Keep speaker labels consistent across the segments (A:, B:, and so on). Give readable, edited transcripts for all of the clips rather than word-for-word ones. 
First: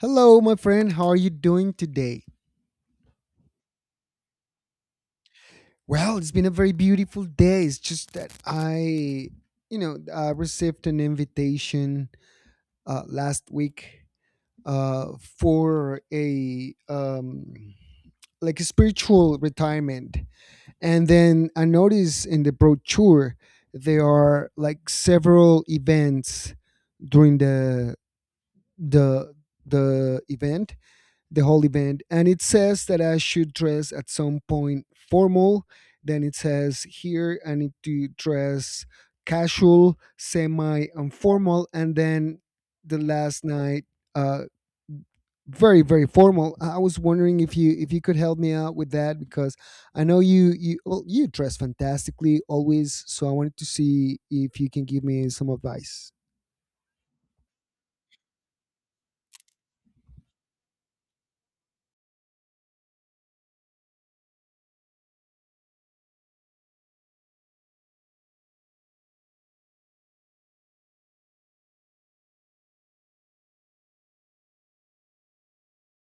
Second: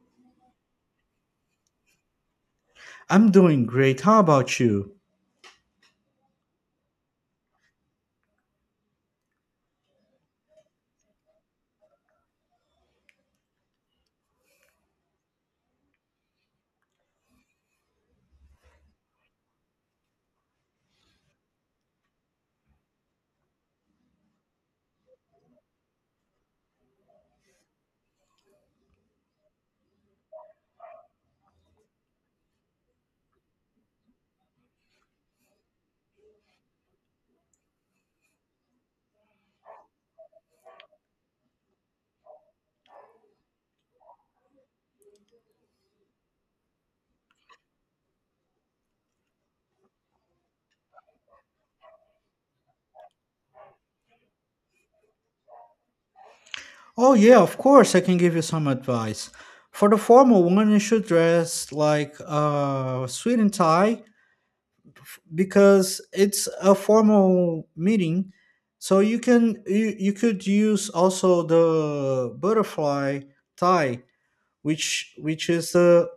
A: Hello, my friend. How are you doing today?
B: I'm doing great. How about you?
A: Well, it's been a very beautiful day. It's just that I received an invitation last week uh, for a like a spiritual retirement, and then I noticed in the brochure there are like several events during the the event, the whole event. And it says that I should dress at some point formal. Then it says here I need to dress casual, semi, and formal. And then the last night, uh, very formal. I was wondering if you could help me out with that, because I know you, you dress fantastically always, so I wanted to see if you can give me some advice.
B: Oh, yeah, of course, I can give you some advice. For the formal one, you should dress like a suit and tie because it's a formal meeting. So you could use also the butterfly tie, which is the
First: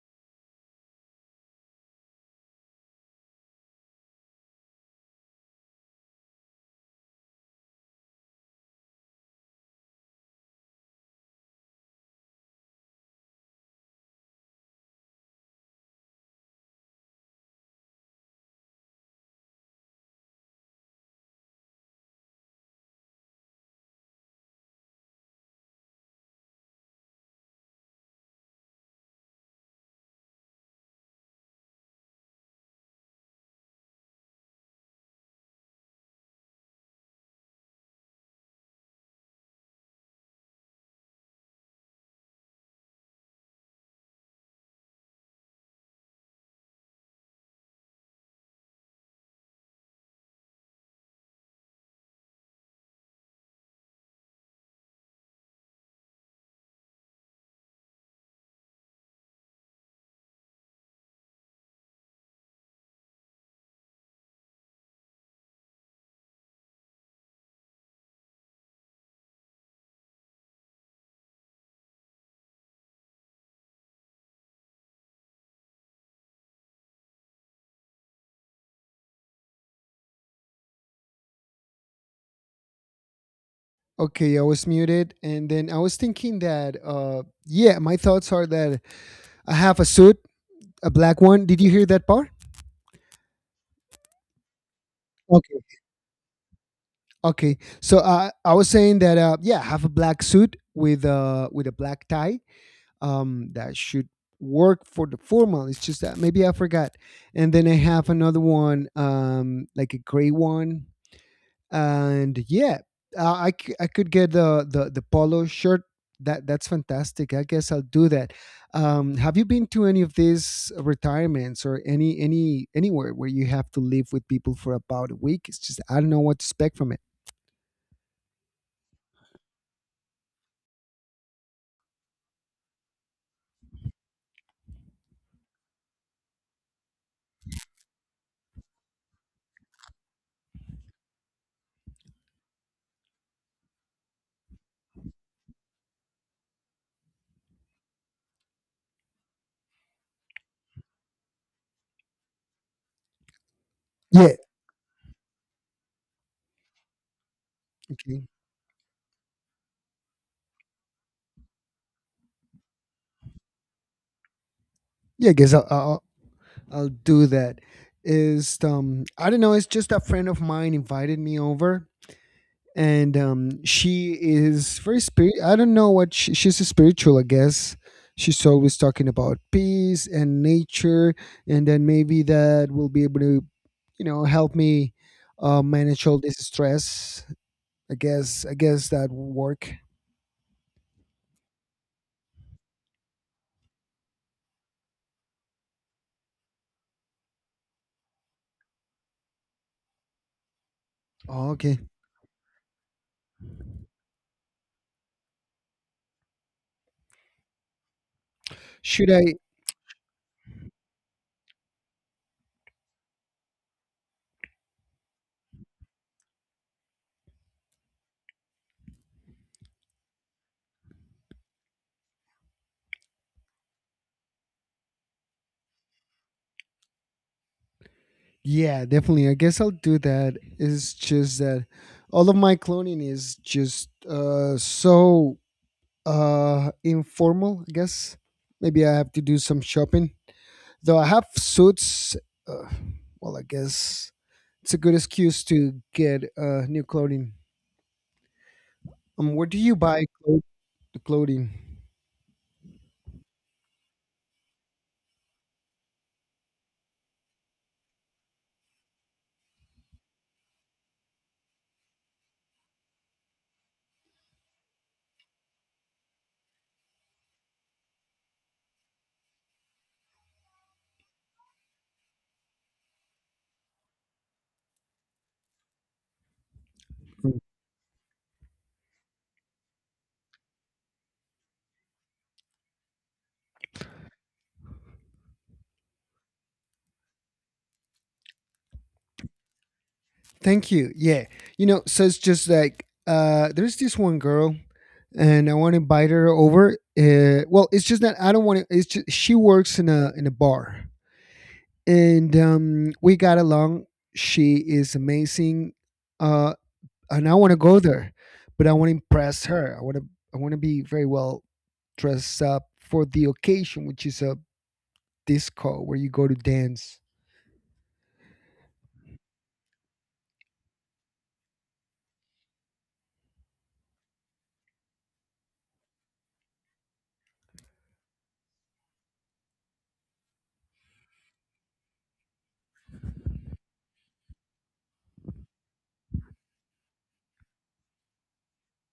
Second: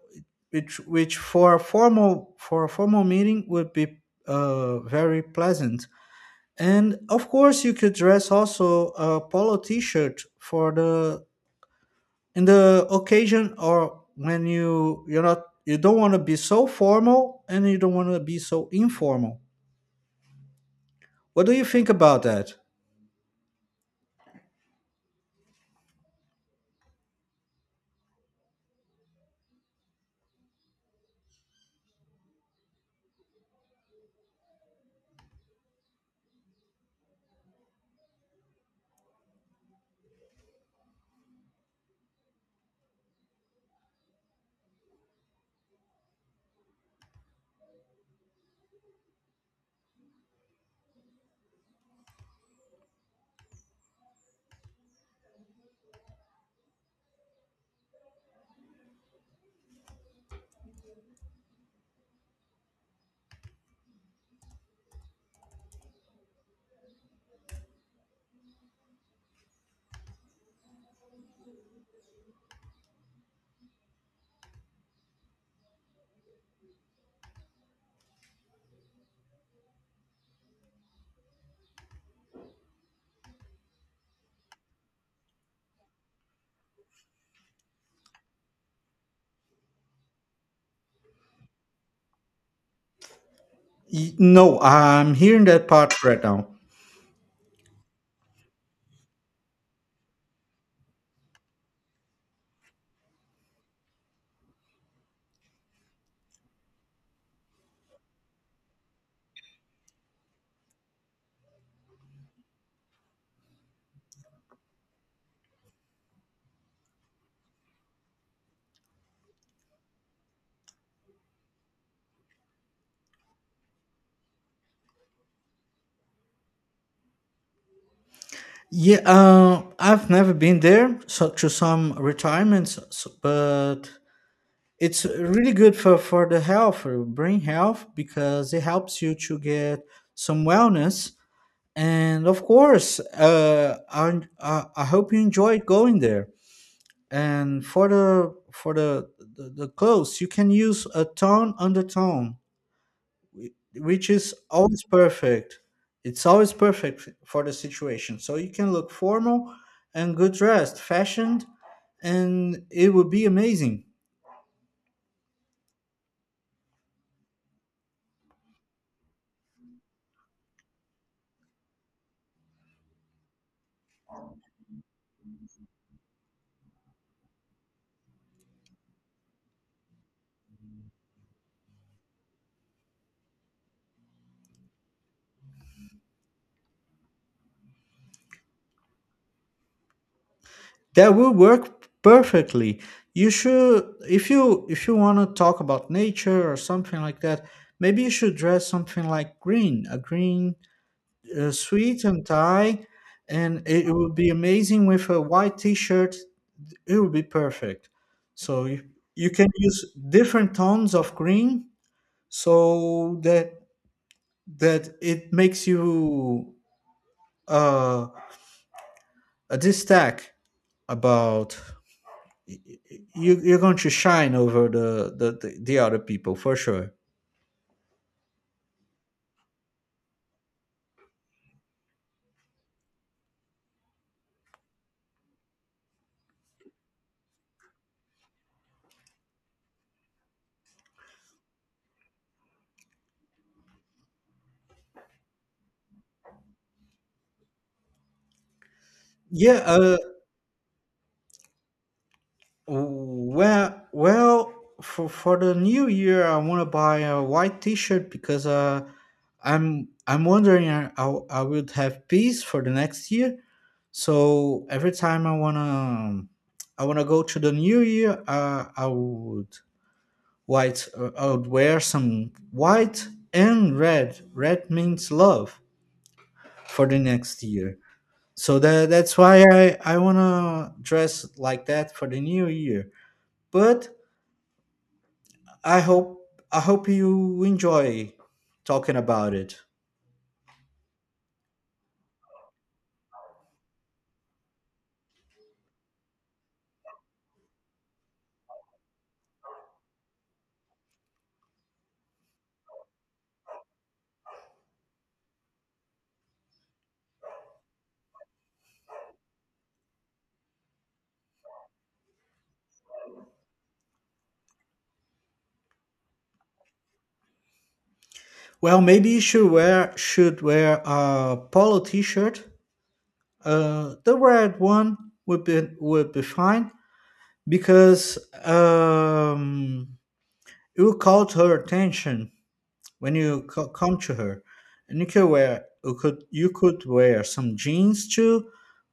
B: which for a formal meeting would be very pleasant. And of course, you could dress also a polo T-shirt for the in the occasion, or when you you're not you don't want to be so formal and you don't want to be so informal. What do you think about that?
A: Okay, I was muted, and then I was thinking that yeah, my thoughts are that I have a suit, a black one. Did you hear that part?
B: No, I'm hearing that
A: Okay.
B: part right now.
A: Okay. So I was saying that yeah, I have a black suit with a black tie. That should work for the formal. It's just that maybe I forgot. And then I have another one, like a gray one, and yeah, I could get the polo shirt. That that's fantastic, I guess I'll do that. Have you been to any of these retirements or anywhere where you have to live with people for about a week? It's just I don't know what to expect from it.
B: Yeah, I've never been there, so to some retirements, but it's really good for the health, for brain health, because it helps you to get some wellness. And of course, I hope you enjoyed going there. And for the the clothes, you can use a tone undertone, which is
A: Yeah.
B: always perfect. It's always perfect for the situation.
A: Okay.
B: So you can look formal and good dressed, fashioned, and it would be amazing.
A: Yeah, I guess I'll do that. Is I don't know, it's just a friend of mine invited me over, and she is very spirit. I don't know what she, she's a spiritual, I guess. She's always talking about peace and nature, and then maybe that will be able to, help me manage all this stress. I guess that will work.
B: That will work perfectly. You should, if you want to talk about nature or something like that, maybe you should dress something like green,
A: Oh, okay.
B: suit and tie, and it would be amazing with a white t-shirt. It would be perfect. So
A: Should
B: you
A: I?
B: can use different tones of green so that that it makes you uh a distack about. You're going to shine over the other people for sure.
A: Yeah, definitely. I guess I'll do that. It's just that all of my cloning is just so informal, I guess. Maybe I have to do some shopping, though I have suits. uh, well, I guess it's a good excuse to get new clothing. Where do
B: Yeah.
A: you buy the clothing?
B: Well. Well. For the new year, I want to buy a white T-shirt because I'm wondering I would have peace for the next year. So every time I wanna go to the new year, I would white I would wear some white and red. Red means love for the
A: Mm.
B: next year. So that's why I wanna dress like that for the new year. But I hope I hope you enjoy talking about it.
A: Thank you. Yeah, you know, so it's just like there's this one girl, and I want to invite her over. Well, it's just that I don't want to, it's just she works in a bar, and we got along. She is amazing. uh and I want to go there, but I want to impress her. I want to be very well dressed up for the occasion, which is a disco where you go to dance.
B: Well, maybe you should wear a polo t-shirt. The red one would be fine because um, it will call her attention when come to her, and you could wear some jeans too,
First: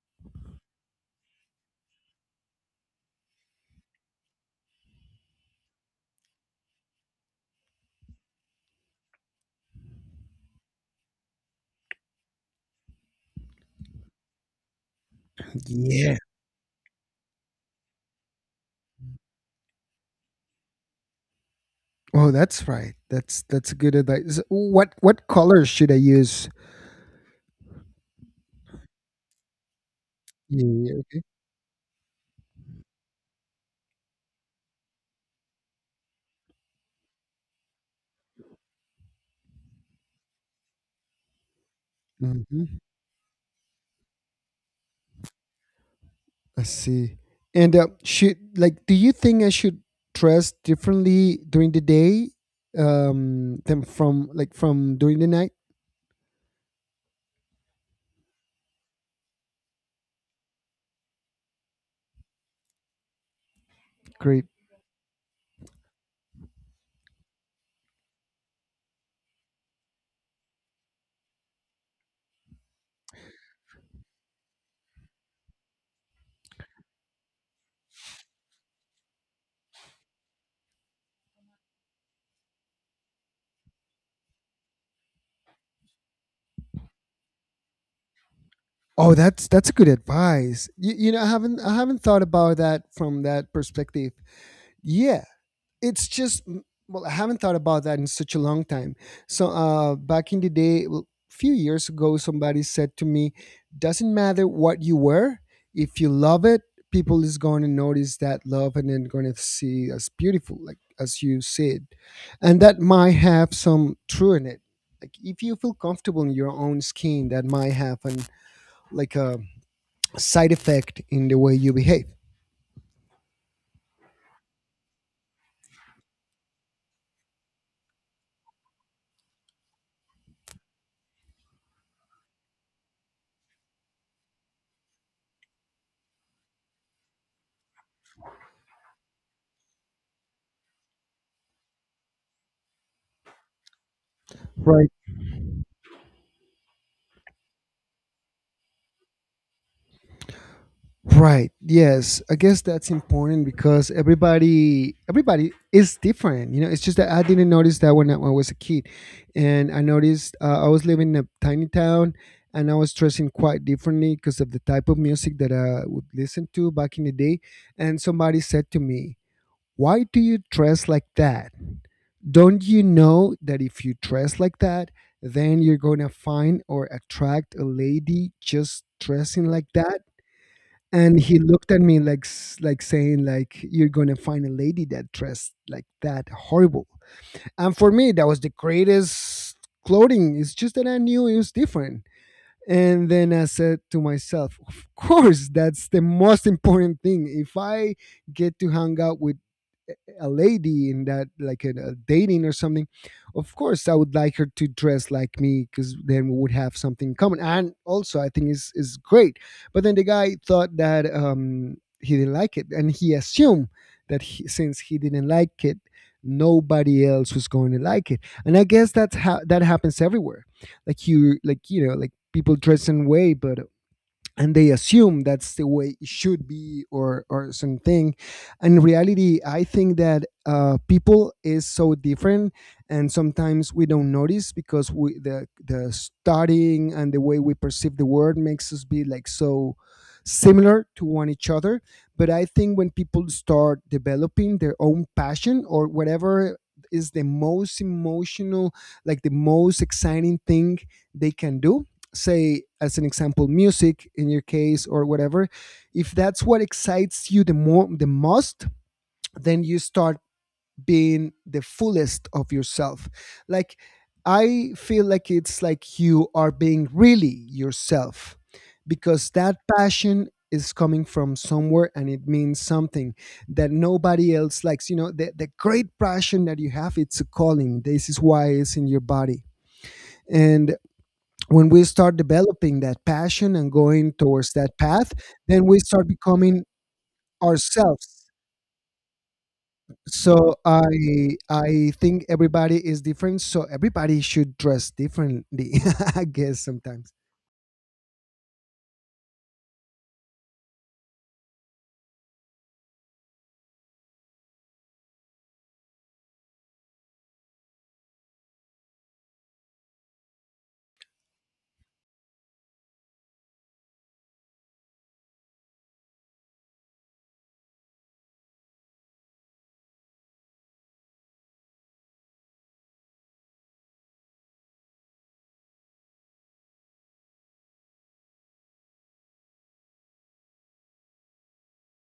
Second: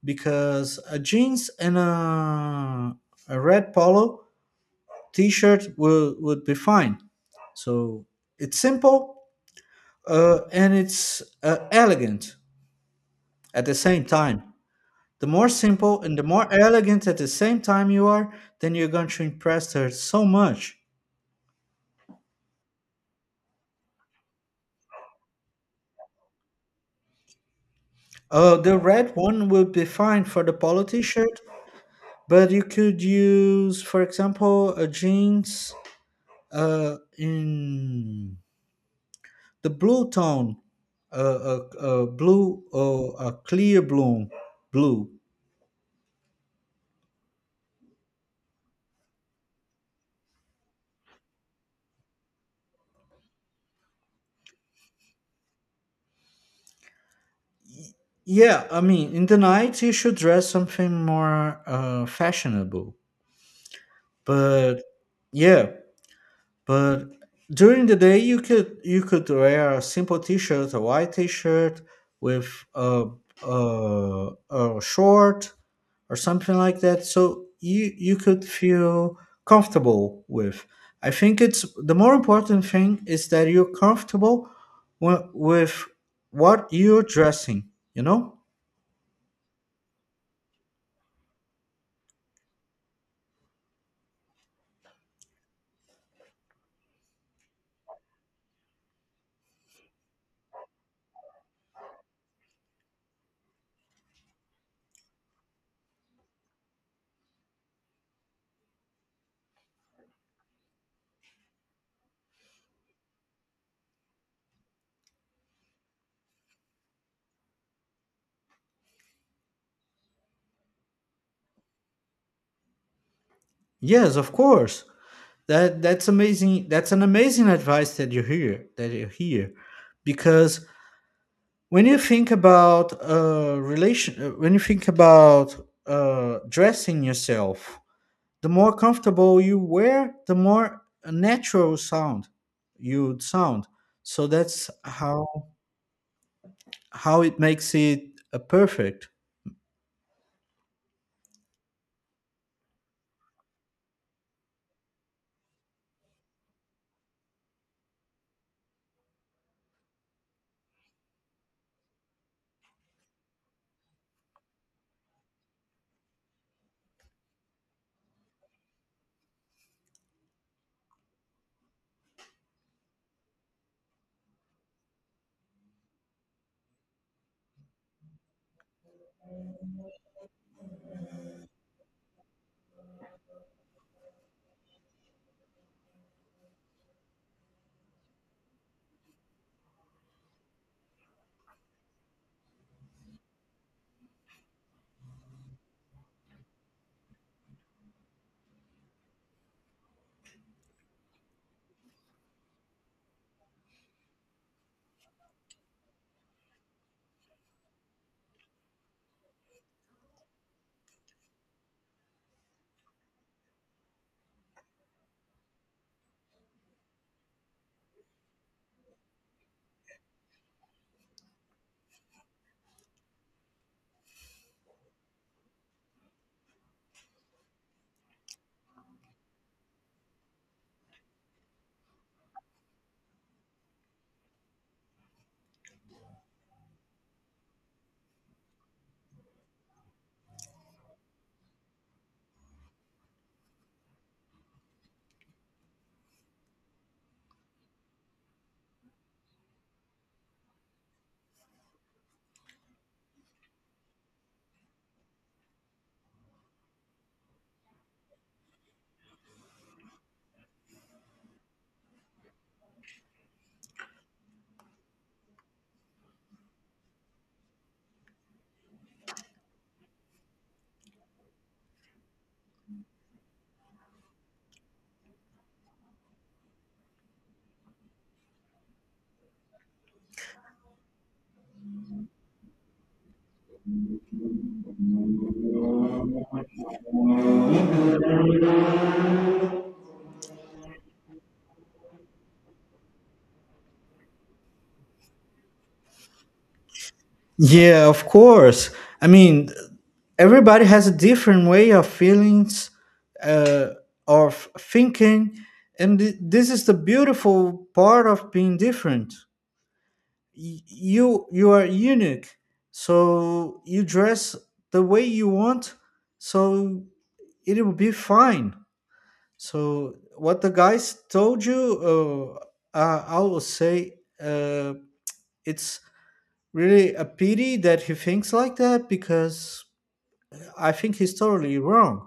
B: because a jeans and a red polo t-shirt would be fine. So it's simple, and it's elegant at the same time. The more simple
A: Yeah.
B: and the more elegant at the same time you are, then you're going to impress her so much.
A: Oh, that's right. That's a good advice. So, what colors should I use?
B: Uh, the red one will be fine for the
A: Yeah,
B: polo
A: yeah, okay.
B: t-shirt. But you could use, for example, a jeans, in the blue tone. A blue
A: Hmm.
B: or a clear blue.
A: I see. And should like, do you think I should dress differently during the day, than from like from during the night?
B: Yeah, I mean in the night you should dress something more fashionable.
A: Great.
B: But yeah. But during the day, you could wear a simple T-shirt, a white T-shirt with a short or something like that. So you could feel comfortable with. I think it's the more important thing is that you're comfortable with what you're dressing. You know?
A: Oh, that's a good advice. You know, I haven't thought about that from that perspective. Yeah, it's just well, I haven't thought about that in such a long time. So, back in the day, well, few years ago, somebody said to me, "Doesn't matter what you wear, if you love it, people is going to notice that love, and then going to see as beautiful, like as you said." And that might have some true in it. Like if you feel comfortable in your own skin, that might have an like a side effect in the way you behave.
B: Yes, of course. That that's amazing. That's an amazing advice that you hear, because when you think about relation when you think about dressing yourself, the more comfortable you wear, the more natural sound you'd sound. So that's
A: Right.
B: how it makes it perfect.
A: Right. Yes, I guess that's important because everybody is different. You know, it's just that I didn't notice that when I was a kid. And I noticed I was living in a tiny town, and I was dressing quite differently because of the type of music that I would listen to back in the day. And somebody said to me, why do you dress like that? Don't you know that if you dress like that, then you're going to find or attract a lady just dressing like that? And he looked at me like like saying like you're going to find a lady that dressed like that horrible. And for me that was the greatest clothing. It's just that I knew it was different. And then I said to myself, of course that's the most important thing. If I get to hang out with a lady in that like in a dating or something, of course I would like her to dress like me because then we would have something in common, and also I think is great. But then the guy thought that he didn't like it, and he assumed since he didn't like it, nobody else was going to like it. And I guess that's how that happens everywhere. You know, like people dress in way, but and they assume that's the way it should be, or something. In reality I think that people is so different, and sometimes we don't notice because we the studying and the way we perceive the world makes us be like so similar to one each other. But I think when people start developing their own passion or whatever is the most emotional, like the most exciting thing they can do, say as an example music in your case or whatever. If that's what excites you the more the most, then you start being the fullest of yourself. Like I feel like it's like you are being really yourself, because that passion is coming from somewhere and it means something that nobody else likes. You know, the great passion that you have, it's a calling, this is why it's in your body. And when we start developing that passion and going towards that path, then we start becoming ourselves. So I think everybody is different, so everybody should dress differently I guess sometimes.
B: Yeah, of course. I mean everybody has a different way of feelings, uh, of thinking, and this is the beautiful part of being different. You are unique. So you dress the way you want, so it will be fine. So what the guys told you, I will say, uh, it's really a pity that he thinks like that because I think he's totally wrong.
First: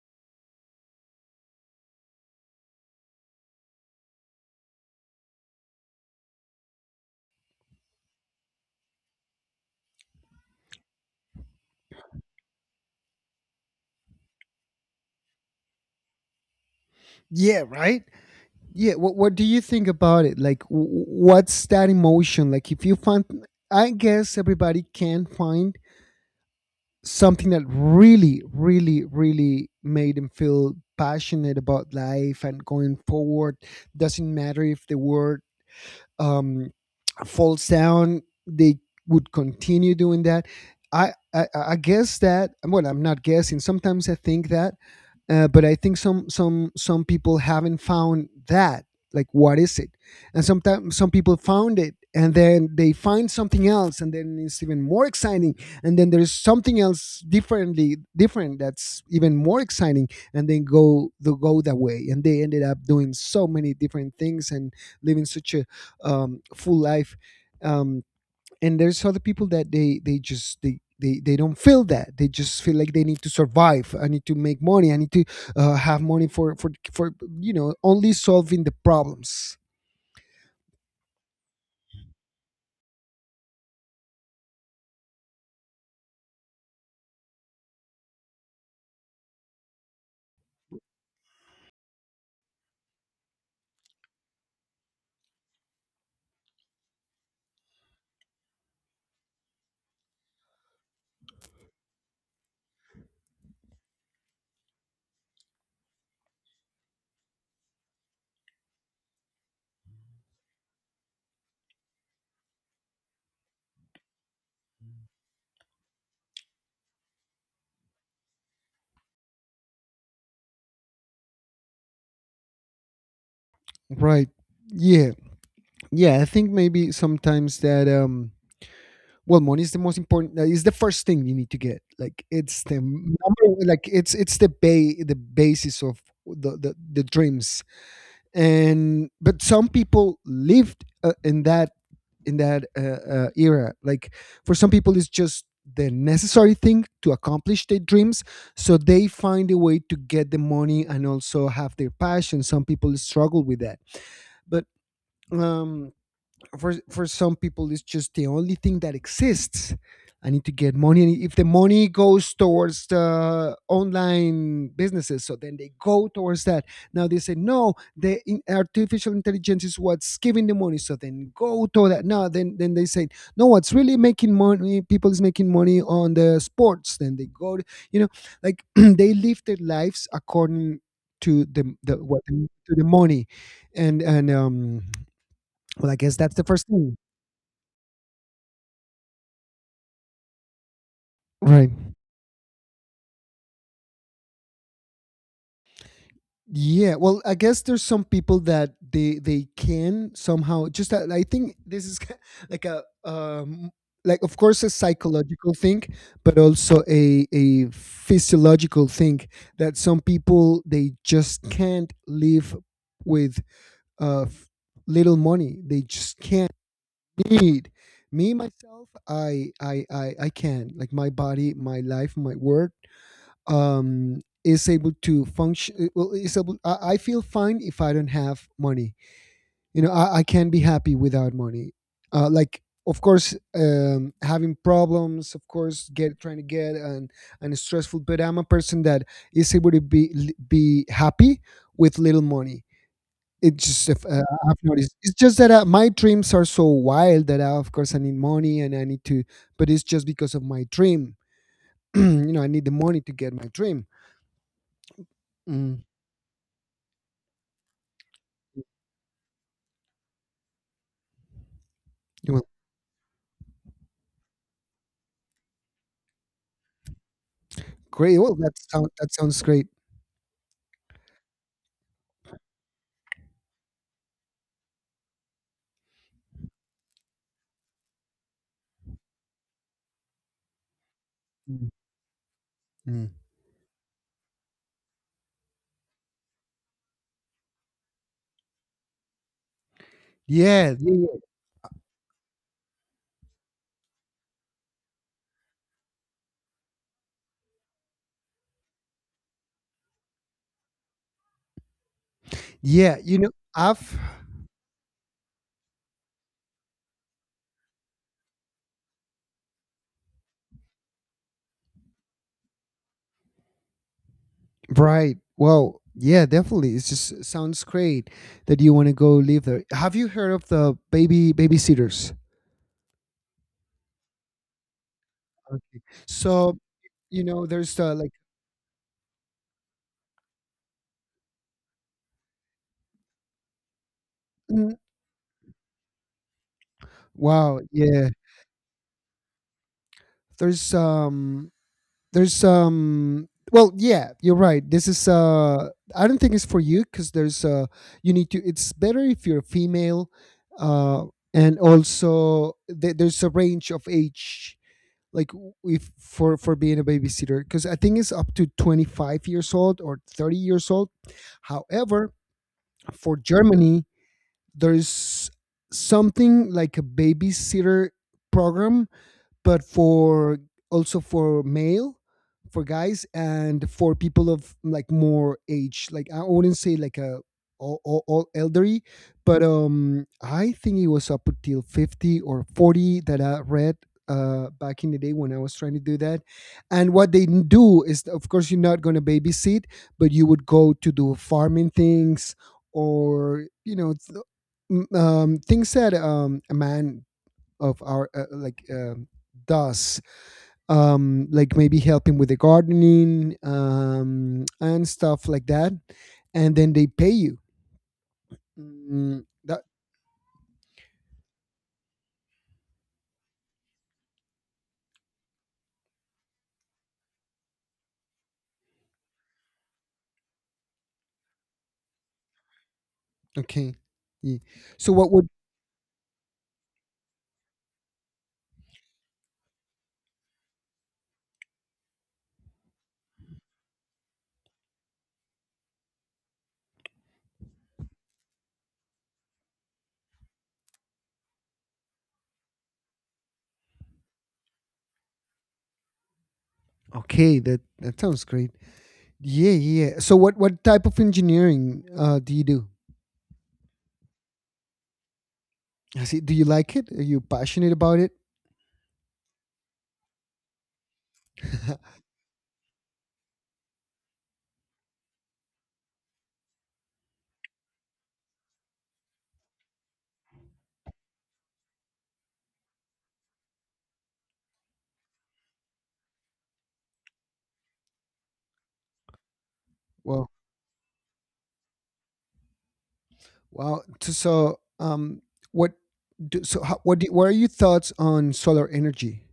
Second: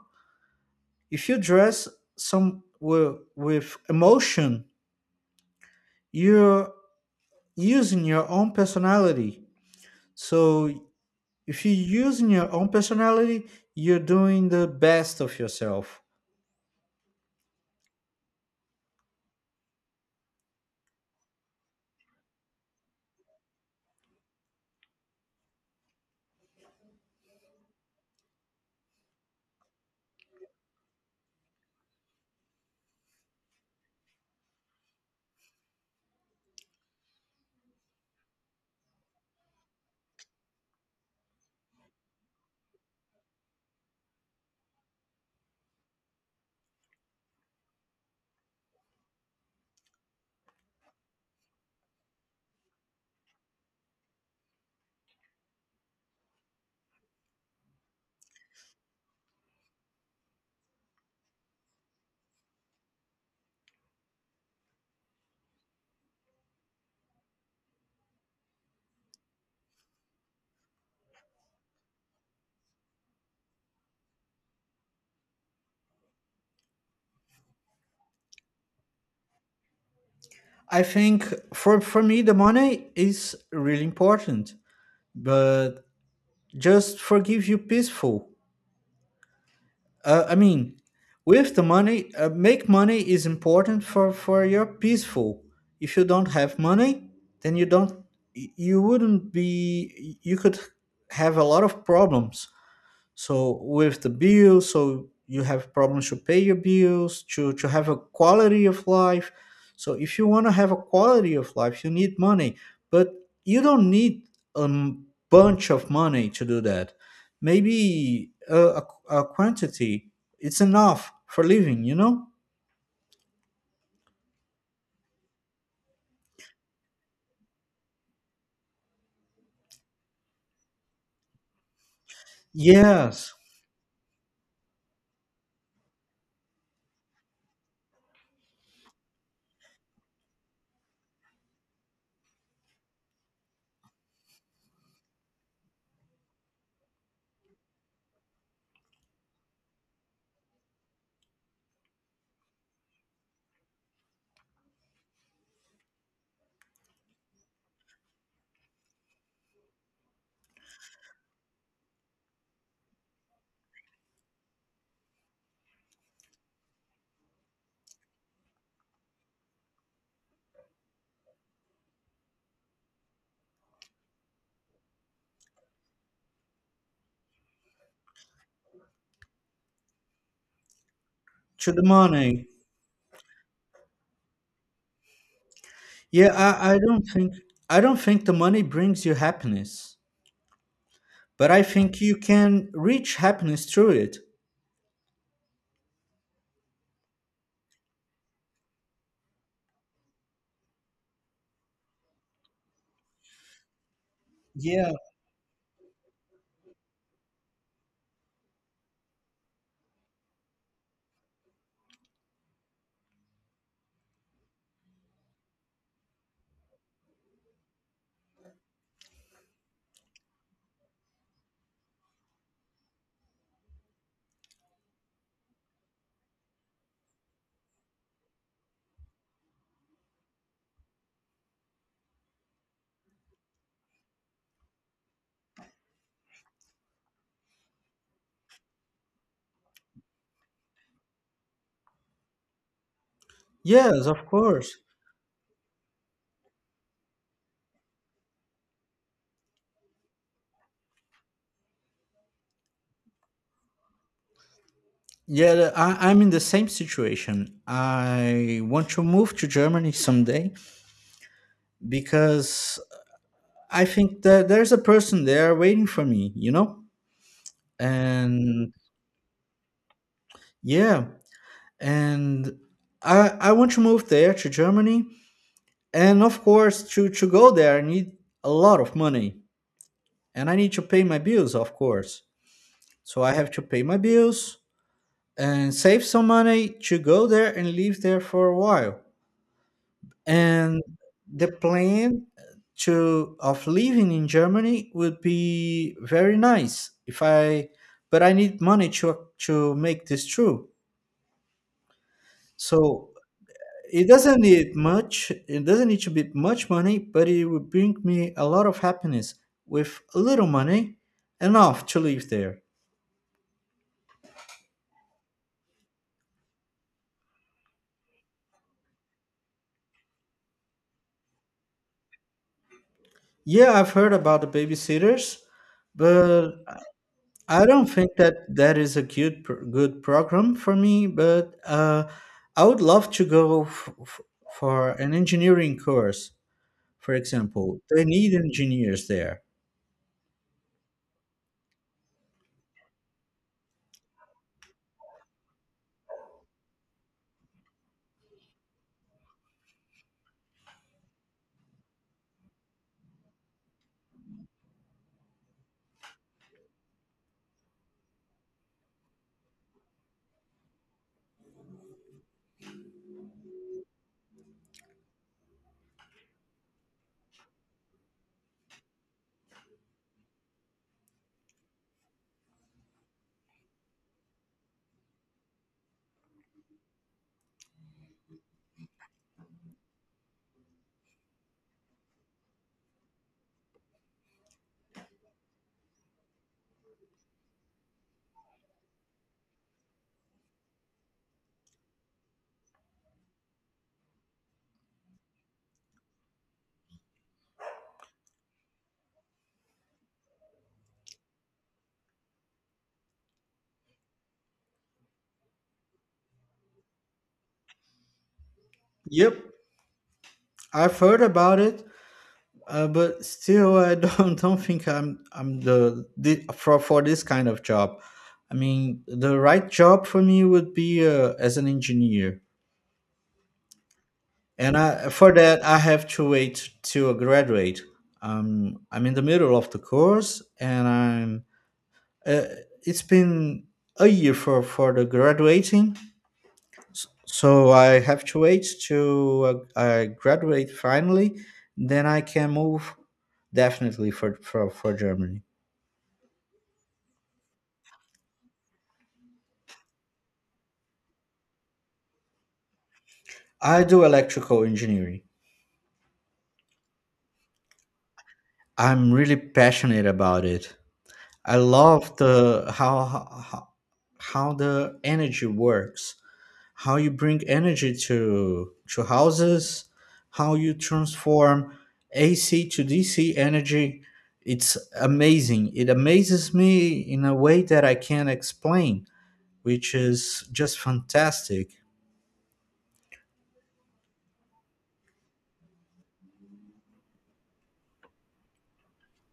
B: If you dress some with emotion, you're using your own personality. So if you're using your own personality, you're doing the best of yourself.
A: Yeah. Right. Yeah, what do you think about it, like what's that emotion? Like if you find, I guess everybody can find something that really, really, really made him feel passionate about life and going forward. Doesn't matter if the word um, falls down, they would continue doing that. I guess that, well, I'm not guessing. Sometimes I think that but I think some people haven't found that. Like, what is it? And sometimes some people found it, and then they find something else, and then it's even more exciting. And then there's something else differently different that's even more exciting, and then go that way. And they ended up doing so many different things and living such a full life. Um, and there's other people that they don't feel that. They just feel like they need to survive. I need to make money, I need to have money for for you know only solving the problems.
B: I think for me, the money is really important, but just forgive you peaceful. I mean, with the money, make money is important for your peaceful. If you don't have money, then you don't, y- you wouldn't you could have a lot of problems. So with the bill, so you have problems to pay your bills, to have a quality of life. So if you want to have a quality of life, you need money. But you don't need bunch of money to do that. Maybe a quantity, it's enough for living, you know.
A: Right. Yeah. Yeah, I think maybe sometimes that well, money is the most important, it's the first thing you need to get. Like it's the
B: Yes.
A: number, like it's the the basis of the dreams. And but some people lived in that, in that uh, era. Like for some people it's just the necessary thing to accomplish their dreams, so they find a way to get the money and also have their passion. Some people struggle with that, but um for some people it's just the only thing that exists. I need to get money, and if the money goes towards the online businesses, so then they go towards that. Now they say no, the artificial intelligence is what's giving the money, so then go to that. No, then then they say no, what's really making money, people is making money on the sports, then they go to, you know, like they live their lives according to
B: To the
A: the what
B: money.
A: to the money. And well, I guess
B: Yeah,
A: that's the first
B: I
A: thing.
B: don't think the money brings you happiness, but I
A: Right.
B: think you can reach happiness through it.
A: Yeah. Well, I guess there's some people that they can somehow just that I think this is like a like of course a
B: Yeah.
A: psychological thing, but also a physiological thing, that some people they just can't live with uh f- little money. They just can't need me myself. I can like my body, my life, my work. Is able to function. Well, is able. I feel fine if I don't have money. You know, I can be happy without money. Like, of course, having problems. Of course, get trying to get and stressful. But I'm a person that is able to be happy with little money. It just if,
B: Yes, of
A: I've
B: course.
A: noticed. It's just that my dreams are so wild that I, of course I need money and I need to. But it's just because of my dream. You know, I need the money to get my dream.
B: Yeah,
A: Mm.
B: I'm in the same situation. I want to move to Germany someday because I think that there's a person there waiting for me, you know?
A: Great. Well, that
B: And
A: sound that sounds great.
B: yeah, and I want to move there to Germany. And of course, to go there, I need a lot of money. And I need to pay my bills,
A: Mm,
B: of course.
A: mm.
B: So I have to pay my bills and save some money to go there and live there for a while.
A: Yeah,
B: And
A: yeah, yeah.
B: the plan to of living in Germany would be very nice if I but I need money to make this true.
A: Yeah,
B: So
A: you know, I've
B: it doesn't need much. It doesn't need to be much money, but it would bring me a lot of happiness with a little money, enough to live there.
A: right. Well, yeah, definitely. It just sounds great that you want to go live there. Have you heard of the babysitters?
B: Yeah, I've heard about the babysitters, but
A: So, you know,
B: I
A: there's
B: don't
A: like
B: think that that is a good good program for me. But I would love to go
A: mm,
B: for an engineering course, for
A: wow,
B: example. They
A: yeah.
B: need engineers there.
A: There's um there's well, yeah, you're right, this is I don't think it's for you because there's you need to, it's better if you're female, uh and also there's a range of age. Like if for for being a babysitter, because I think it's up to 25 years old or 30 years old. However, for Germany, there's something like a babysitter program, but for also for male, for guys, and for people of like more age. Like I wouldn't say like a all elderly, but I think it was up until 50 or 40 that I read, back in the day when I was trying to do that. And what they do is of course you're not going to babysit, but you would go to do farming things, or you know things that a man of our like does, like maybe helping with the gardening and stuff like that. And then they pay you. Mm,
B: Yep,
A: that
B: I've heard about it, but still, I don't don't think I'm the for this kind of job. I mean, the right job for me would be as an engineer.
A: okay. Yeah.
B: And
A: So
B: I,
A: what would
B: for that, I have to wait till I graduate. I'm in the middle of the course, and I'm. Uh, it's been a year for the graduating, so I have to wait till I graduate finally. Then I can move definitely for Germany.
A: okay that that sounds great. Yeah, yeah, so what type of engineering do you do?
B: I do electrical engineering.
A: I see, do you like it, are you passionate about it?
B: I'm really passionate about it. I love the how how, how the energy works, how you bring energy to houses, how you transform AC to DC energy. It's amazing. It amazes me in a way that I can't explain, which
A: Well,
B: is just fantastic.
A: wow. So, what? What? What are your thoughts on solar energy?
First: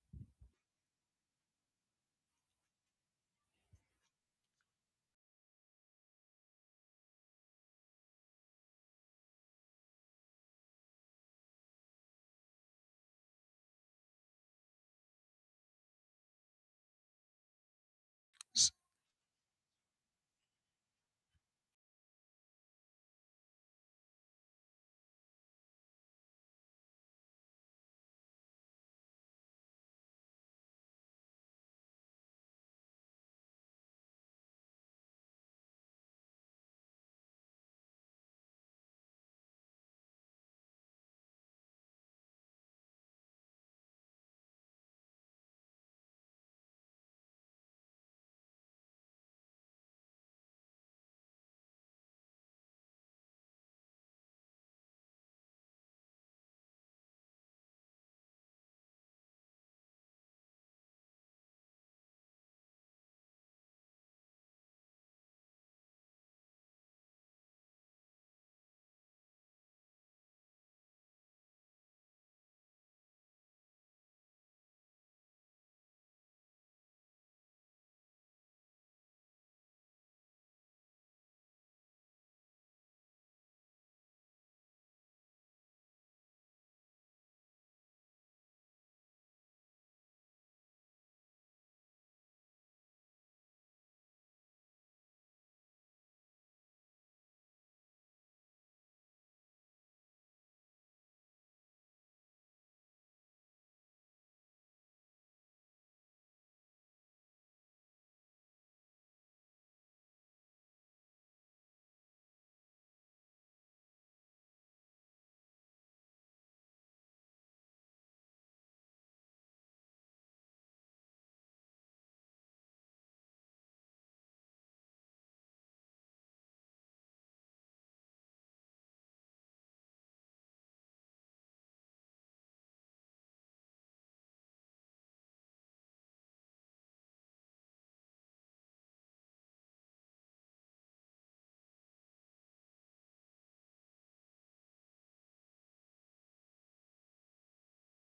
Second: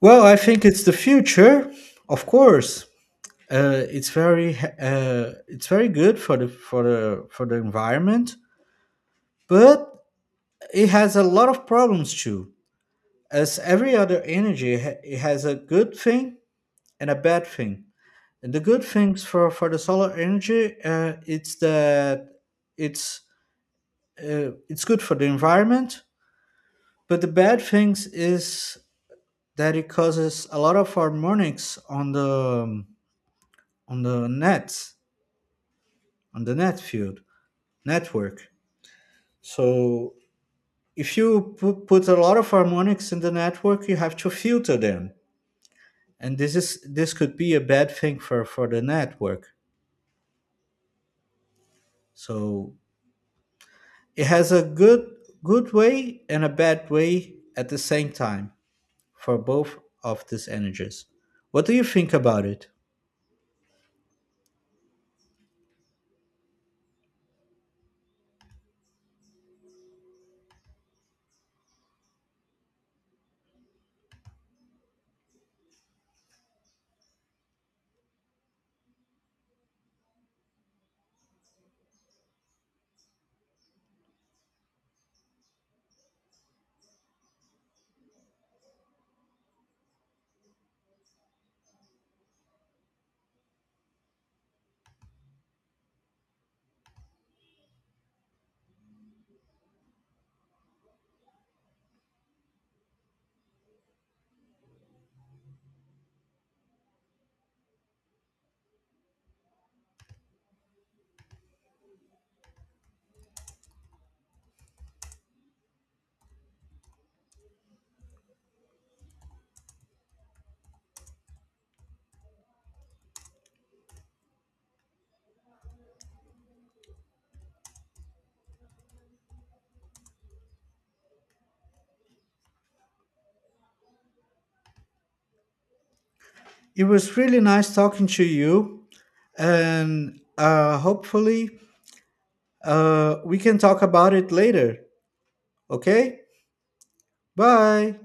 B: Well, I think it's the future, of course. It's very good for the for the environment, but it has a lot of problems too. As every other energy, it it has a good thing and a bad thing. And the
A: S-
B: good things for the solar energy, it's that it's it's good for the environment. But the bad things is that it causes a lot of harmonics on the nets on the network. So if you put a lot of harmonics in the network, you have to filter them, and this could be a bad thing for the network. So it has a good way and a bad way at the same time for both of these energies. What do you think about it? It was really nice talking to you, and hopefully we can talk about it later. Okay, bye.